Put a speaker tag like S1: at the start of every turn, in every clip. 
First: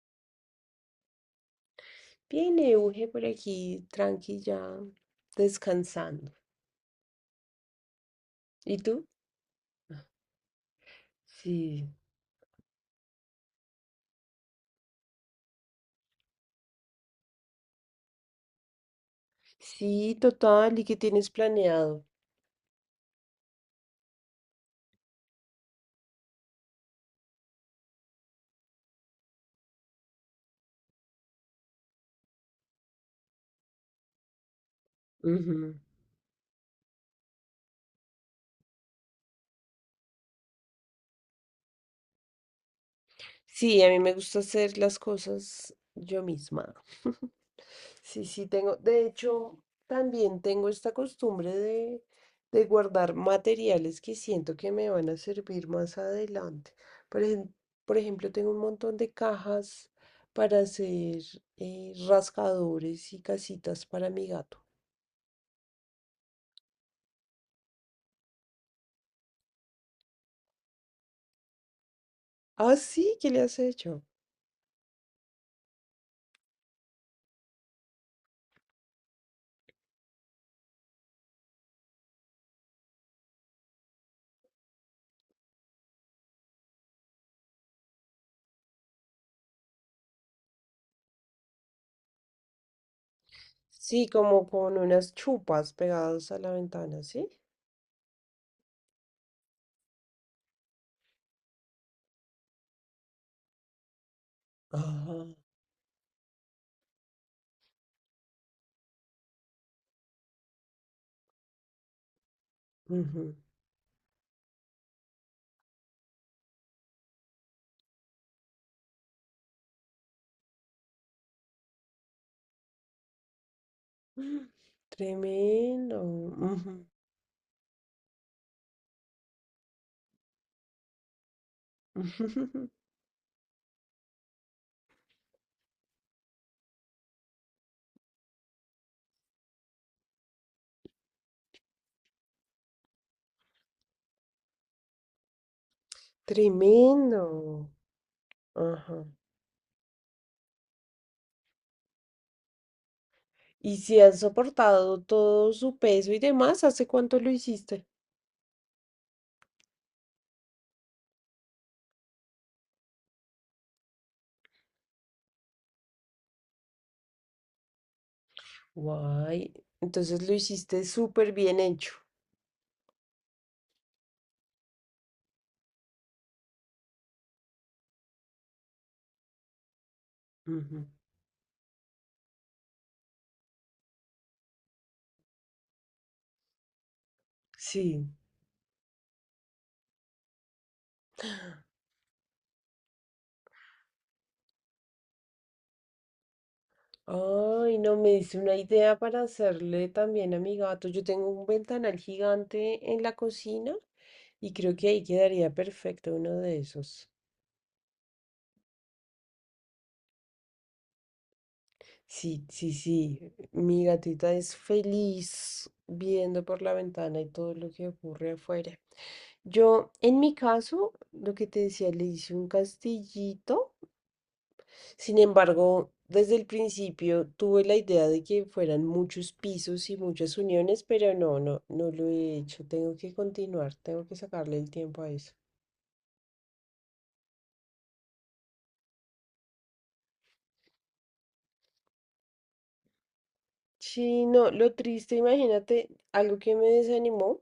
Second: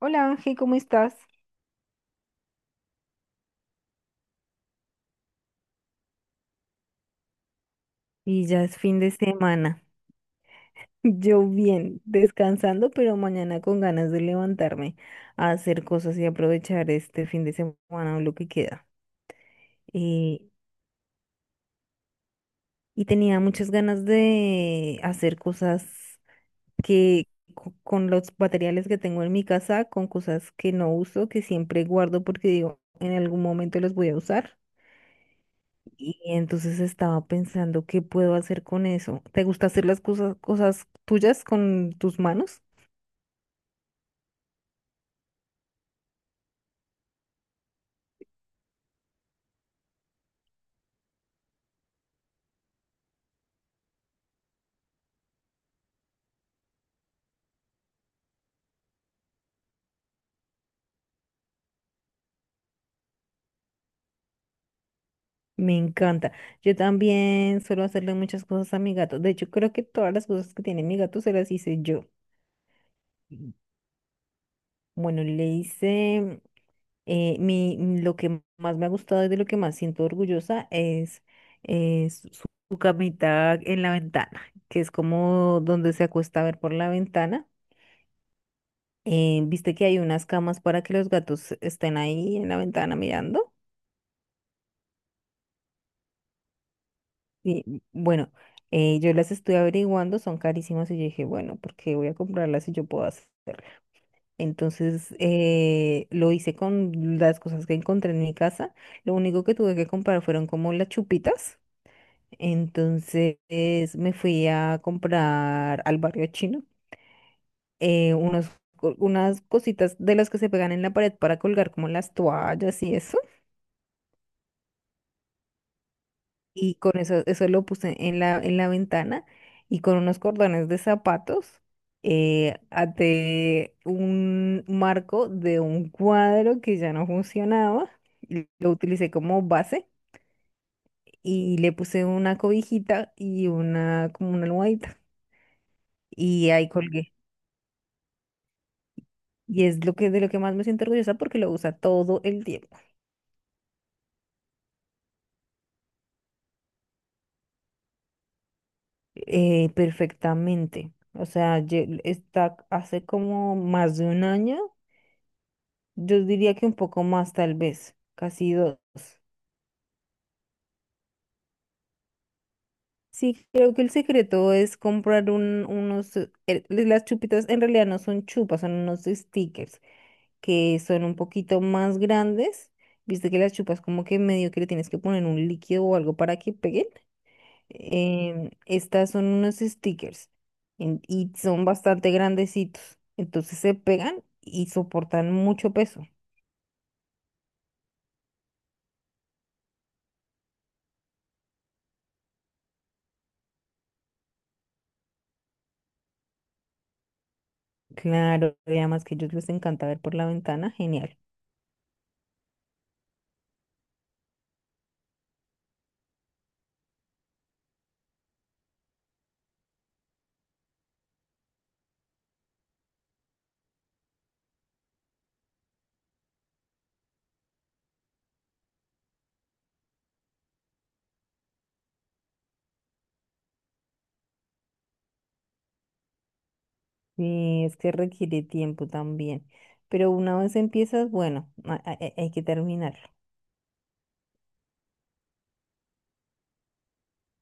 S1: Hola Ángel, ¿cómo estás?
S2: Bien, Euge, por aquí, tranquila, descansando.
S1: Y ya
S2: ¿Y
S1: es fin
S2: tú?
S1: de semana. Yo
S2: Sí.
S1: bien, descansando, pero mañana con ganas de levantarme a hacer cosas y aprovechar este fin de semana o lo que queda.
S2: Sí,
S1: Eh,
S2: total, ¿y qué tienes planeado?
S1: y tenía muchas ganas de hacer cosas que con los materiales que tengo en mi casa, con cosas que no uso, que siempre guardo porque digo, en algún momento los voy a usar.
S2: Ujú.
S1: Y entonces estaba pensando qué puedo hacer con eso. ¿Te gusta hacer las cosas, cosas tuyas con tus manos?
S2: Sí, a mí me gusta hacer las cosas yo misma. Sí, sí, tengo. De hecho, también tengo esta costumbre de guardar materiales que siento que me van a servir más adelante. Por ejemplo, por ejemplo, tengo un montón de cajas para hacer rascadores y casitas para mi gato.
S1: Me encanta. Yo también suelo hacerle muchas cosas a mi gato. De hecho, creo que todas las cosas que tiene mi gato se las hice yo.
S2: Ah, sí, ¿qué le
S1: Mm.
S2: has hecho?
S1: Bueno, le hice lo que más me ha gustado y de lo que más siento orgullosa es su su camita en la ventana, que es como donde se acuesta a ver por la ventana. ¿Viste que hay unas camas para que los gatos estén ahí en la ventana mirando?
S2: Sí, como con unas chupas pegadas a la ventana, ¿sí?
S1: Y bueno, yo las estuve averiguando, son carísimas y yo dije, bueno, ¿por qué voy a comprarlas si yo puedo hacer? Entonces
S2: Ajá.
S1: lo hice con las cosas que encontré en mi casa. Lo único que tuve que comprar fueron como las chupitas.
S2: Ujú.
S1: Entonces me fui a comprar al barrio chino eh, unos unas cositas de las que se pegan en la pared para colgar como las toallas y eso.
S2: Mm, tremendo. Ujú,
S1: Y
S2: ujú.
S1: con eso, eso lo puse en la ventana y con unos cordones de zapatos até un marco de un cuadro que ya no funcionaba, y lo utilicé como base y le puse una cobijita y una como una almohadita y ahí colgué.
S2: Tremendo. Ajá.
S1: Y es lo que de lo que más me siento orgullosa porque lo usa todo el tiempo,
S2: Y si has soportado todo su peso y demás, ¿hace cuánto lo hiciste?
S1: perfectamente. O sea, está hace como más de 1 año. Yo diría que un poco más, tal vez, casi dos.
S2: Guay. Entonces lo hiciste súper bien hecho.
S1: Sí, creo que el secreto es comprar unos... las chupitas en realidad no son chupas, son unos stickers que
S2: Ujú.
S1: son un poquito más grandes. Viste que las chupas como que medio que le tienes que poner un líquido o algo para que peguen.
S2: Sí.
S1: Estas son unos stickers y son bastante grandecitos. Entonces se pegan y soportan mucho peso.
S2: Ay, no, me dice una idea para hacerle también a mi gato. Yo tengo un ventanal gigante en la cocina y creo que ahí quedaría perfecto uno de esos.
S1: Claro, y además que a ellos les encanta ver por la ventana, genial.
S2: Sí, sí, sí. Mi gatita es feliz viendo por la ventana y todo lo que ocurre afuera. Yo, en mi caso, lo que te decía, le hice un castillito. Sin embargo, desde el principio tuve la idea de que fueran muchos pisos y muchas uniones, pero no, no, no lo he hecho. Tengo que continuar, tengo que sacarle el tiempo a eso.
S1: Sí, es que requiere tiempo también. Pero una vez empiezas, bueno, hay que terminarlo.
S2: Sí, no, lo triste, imagínate, algo que me desanimó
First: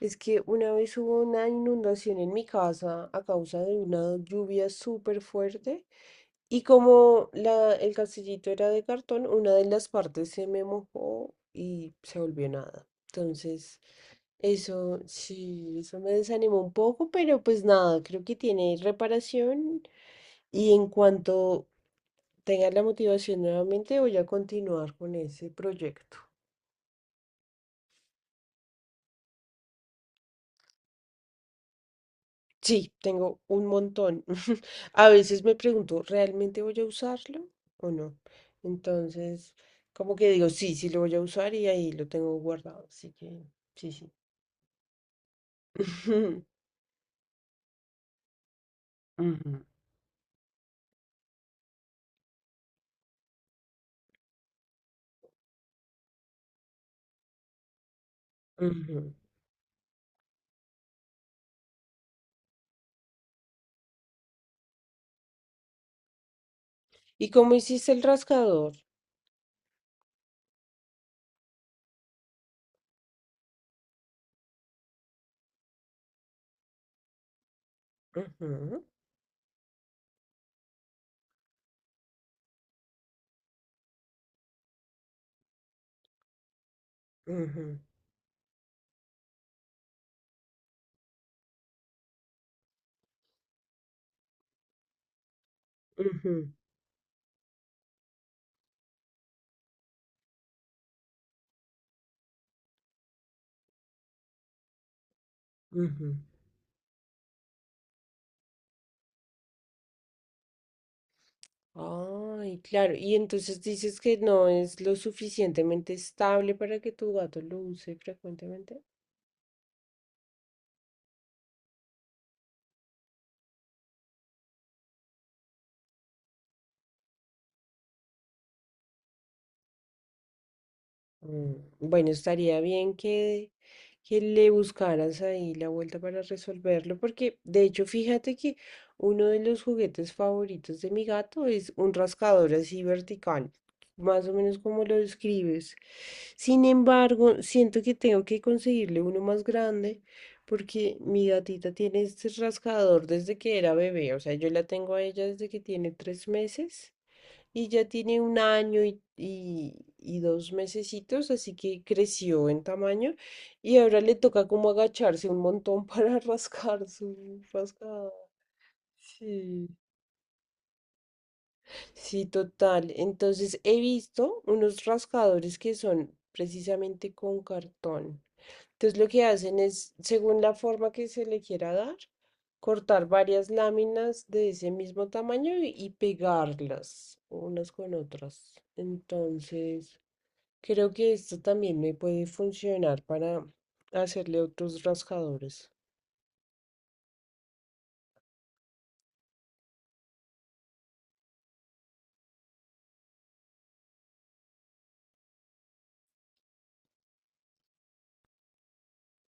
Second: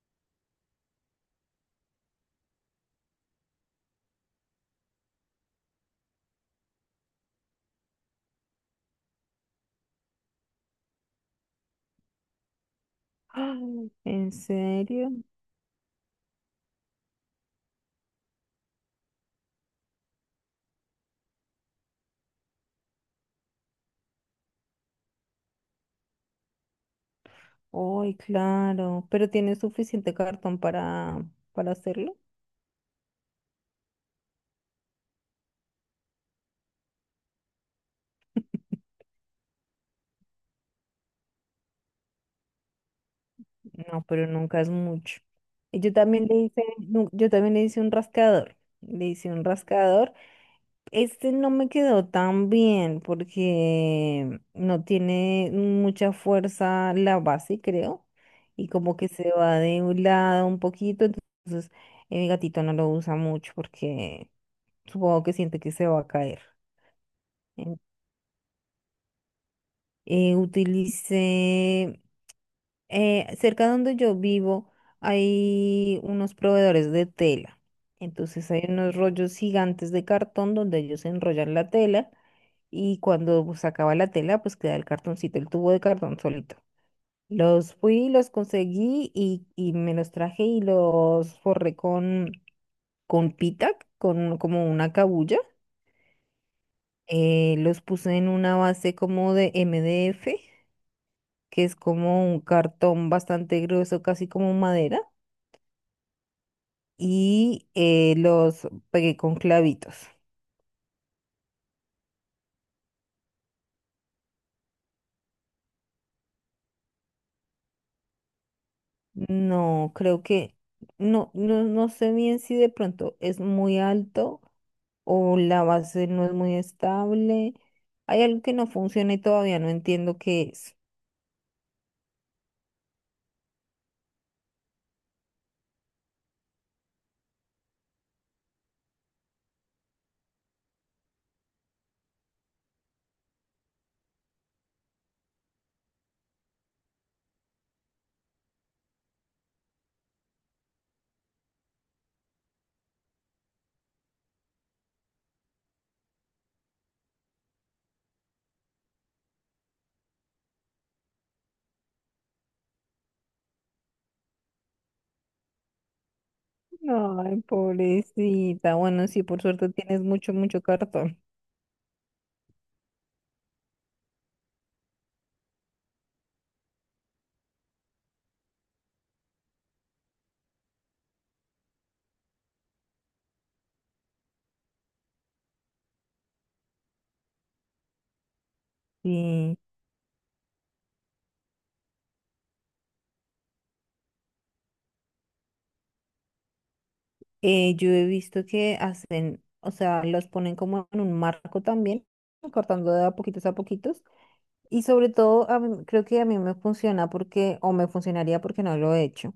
S2: es que una vez hubo una inundación en mi casa a causa de una lluvia súper fuerte y como la, el castillito era de cartón, una de las partes se me mojó y se volvió nada.
S1: ¡Ah!
S2: Entonces,
S1: ¿En
S2: eso
S1: serio?
S2: sí, eso me desanimó un poco, pero pues nada, creo que tiene reparación y en cuanto tenga la motivación nuevamente voy a continuar con ese proyecto.
S1: Ay, claro. ¿Pero tienes suficiente cartón para hacerlo?
S2: Sí, tengo un montón. A veces me pregunto, ¿realmente voy a usarlo o no? Entonces, como que digo, sí, sí lo voy a usar y ahí lo tengo guardado. Así que, sí,
S1: No,
S2: sí.
S1: pero nunca es mucho. Y yo también le hice, yo también le hice un rascador. Le hice un
S2: Ujú.
S1: rascador. Este no me quedó tan bien porque no tiene mucha fuerza la base, creo, y como que
S2: Ujú.
S1: se va de un lado un poquito, entonces mi gatito no lo usa mucho porque supongo que siente que se va a caer.
S2: ¿Y cómo
S1: En-
S2: hiciste el rascador?
S1: utilicé cerca donde yo vivo hay unos proveedores de tela. Entonces hay
S2: Ujú,
S1: unos rollos gigantes de cartón donde ellos enrollan la tela y cuando pues, se acaba la tela, pues queda el cartoncito, el tubo de cartón solito.
S2: ujú,
S1: Los conseguí y me los traje y los forré con pita, con como una cabulla.
S2: ujú,
S1: Los puse en una base como de MDF, que es como un cartón bastante grueso, casi como madera
S2: ujú.
S1: y los pegué con clavitos.
S2: Ay, claro. Y entonces dices que no es lo suficientemente estable para que tu gato lo use frecuentemente.
S1: No, creo que no sé bien si de pronto es muy alto o la base no es muy estable. Hay algo que no funciona y todavía no entiendo qué es.
S2: Mm, bueno, estaría bien que le buscaras ahí la vuelta para resolverlo, porque de hecho, fíjate que uno de los juguetes favoritos de mi gato es un rascador así vertical, más o menos como lo describes. Sin embargo, siento que tengo que conseguirle uno más grande, porque mi gatita tiene este rascador desde que era bebé, o sea, yo la tengo a ella desde que tiene 3 meses. Y ya tiene un año y 2 mesecitos, así que creció en tamaño. Y ahora le toca como agacharse un montón para rascar
S1: Ay,
S2: su rascada.
S1: pobrecita. Bueno, sí, por
S2: Sí.
S1: suerte tienes mucho, mucho cartón.
S2: Sí, total. Entonces he visto unos rascadores que son precisamente con cartón. Entonces lo que hacen es, según la forma que se le quiera dar, cortar varias láminas de ese mismo tamaño y pegarlas unas con otras.
S1: Sí.
S2: Entonces... Creo que esto también me puede funcionar para hacerle otros rascadores.
S1: Yo he visto que hacen, o sea, los ponen como en un marco también, cortando de a poquitos a poquitos. Y sobre todo, creo que a mí me funciona porque, o me funcionaría porque no lo he hecho,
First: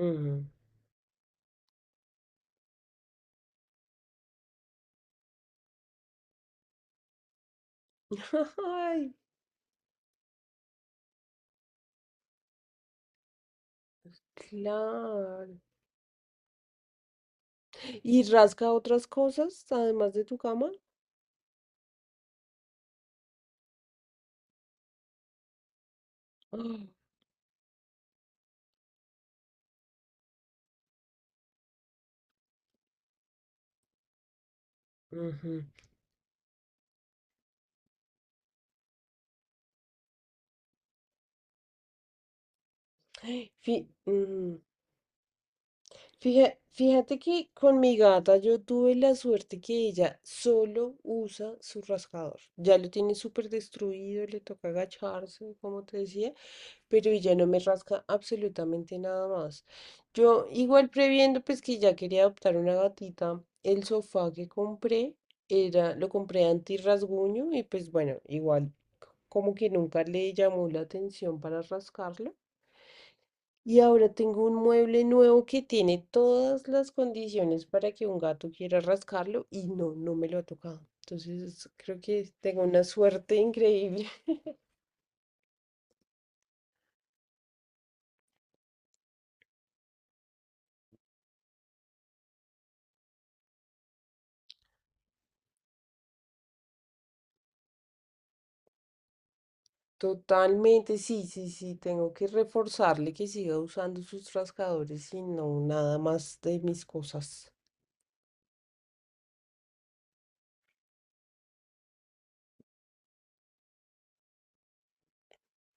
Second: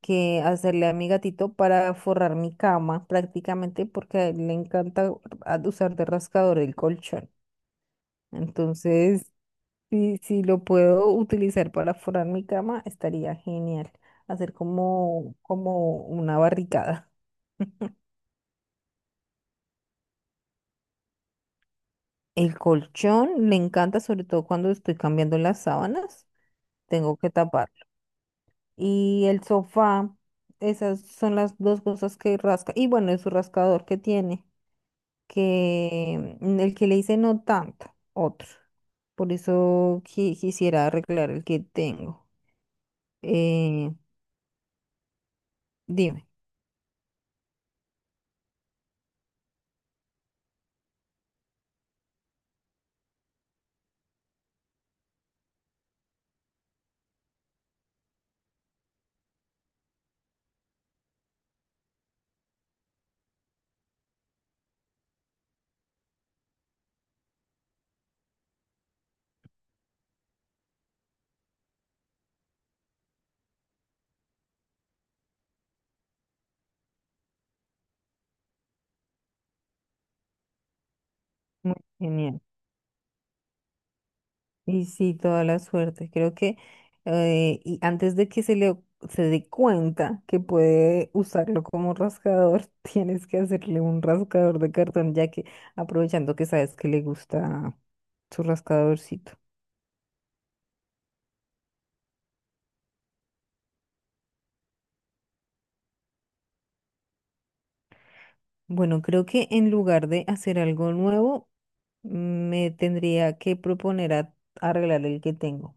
S1: que hacerle a mi gatito para forrar mi cama prácticamente porque a él le encanta usar de rascador el colchón.
S2: Ay,
S1: Entonces, si lo puedo utilizar para forrar mi cama, estaría genial. Hacer como,
S2: claro.
S1: como una barricada.
S2: ¿Y rasca otras cosas además de tu cama?
S1: El colchón le encanta, sobre todo cuando estoy cambiando las sábanas,
S2: Ah,
S1: tengo que tapar. Y el sofá. Esas son las dos cosas que rasca. Y bueno, es su rascador que tiene,
S2: ujú.
S1: que el que le hice no tanto, otro. Por eso quisiera arreglar el que tengo.
S2: Fí-
S1: Eh,
S2: ujú.
S1: dime.
S2: Fíjate que con mi gata yo tuve la suerte que ella solo usa su rascador. Ya lo tiene súper destruido, le toca agacharse, como te decía. Pero y ya no me rasca absolutamente nada más. Yo igual previendo pues que ya quería adoptar una gatita, el sofá que compré era, lo compré anti-rasguño y pues bueno, igual como que nunca le llamó la atención para rascarlo. Y ahora tengo un mueble nuevo que tiene todas las condiciones para que un gato quiera rascarlo y no, no me lo ha tocado. Entonces
S1: Muy
S2: creo que
S1: genial.
S2: tengo una suerte increíble.
S1: Y sí, toda la suerte. Creo que Y antes de que se dé cuenta que puede usarlo como rascador, tienes que hacerle un rascador de cartón, ya que aprovechando que sabes que le gusta su rascadorcito.
S2: Totalmente, sí, sí, sí, tengo que reforzarle que siga usando sus rascadores y no nada más de mis cosas.
S1: Bueno, creo que en lugar de hacer algo nuevo, me tendría que proponer a arreglar el que tengo.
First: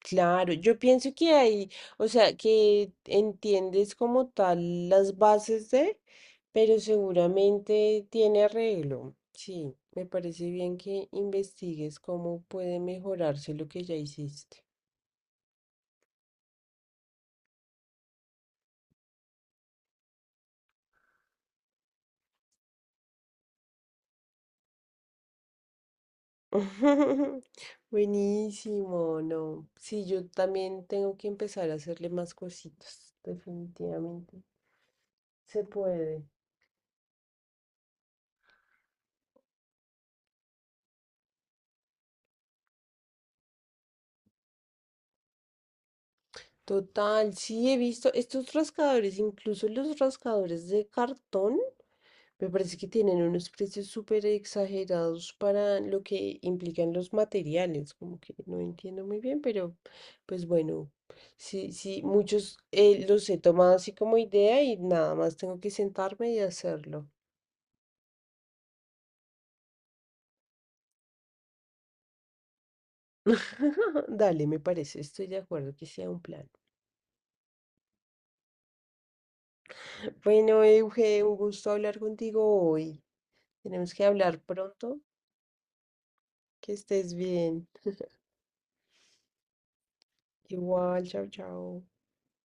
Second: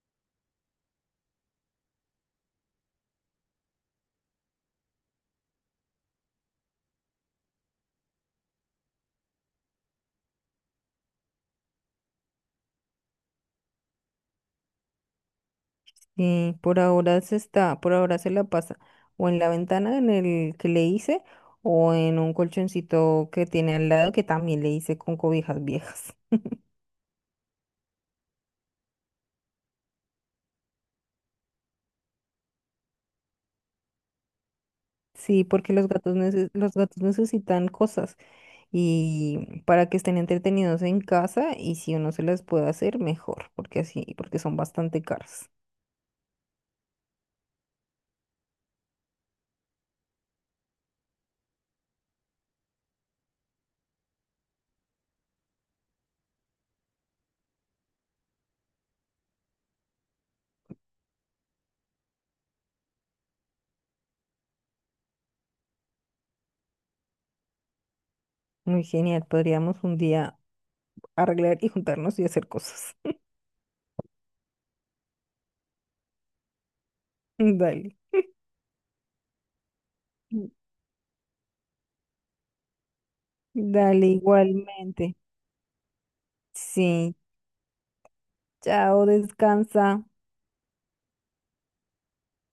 S2: Claro, yo pienso que hay, o sea, que entiendes como tal las bases de, pero seguramente tiene arreglo. Sí, me parece bien que investigues cómo puede mejorarse lo que ya hiciste.
S1: Sí, por ahora se la pasa o en la ventana en el que le hice o en un colchoncito que tiene al lado que también le hice con cobijas viejas.
S2: Buenísimo, no. Sí, yo también tengo que empezar a hacerle más cositas, definitivamente.
S1: Sí,
S2: Se
S1: porque
S2: puede.
S1: los gatos necesitan cosas y para que estén entretenidos en casa y si uno se las puede hacer mejor, porque así, porque son bastante caras.
S2: Total, sí, he visto estos rascadores, incluso los rascadores de cartón, me parece que tienen unos precios súper exagerados para lo que implican los materiales, como que no entiendo muy bien, pero pues bueno, sí, sí, muchos los he tomado así como idea y nada más tengo que sentarme y hacerlo.
S1: Muy genial, podríamos un día arreglar y juntarnos y hacer cosas.
S2: Dale, me parece, estoy de acuerdo que sea un plan.
S1: Dale,
S2: Bueno, Euge, un gusto hablar contigo hoy. Tenemos que
S1: dale
S2: hablar pronto.
S1: igualmente.
S2: Que estés
S1: Sí.
S2: bien.
S1: Chao, descansa.
S2: Igual, chao, chao.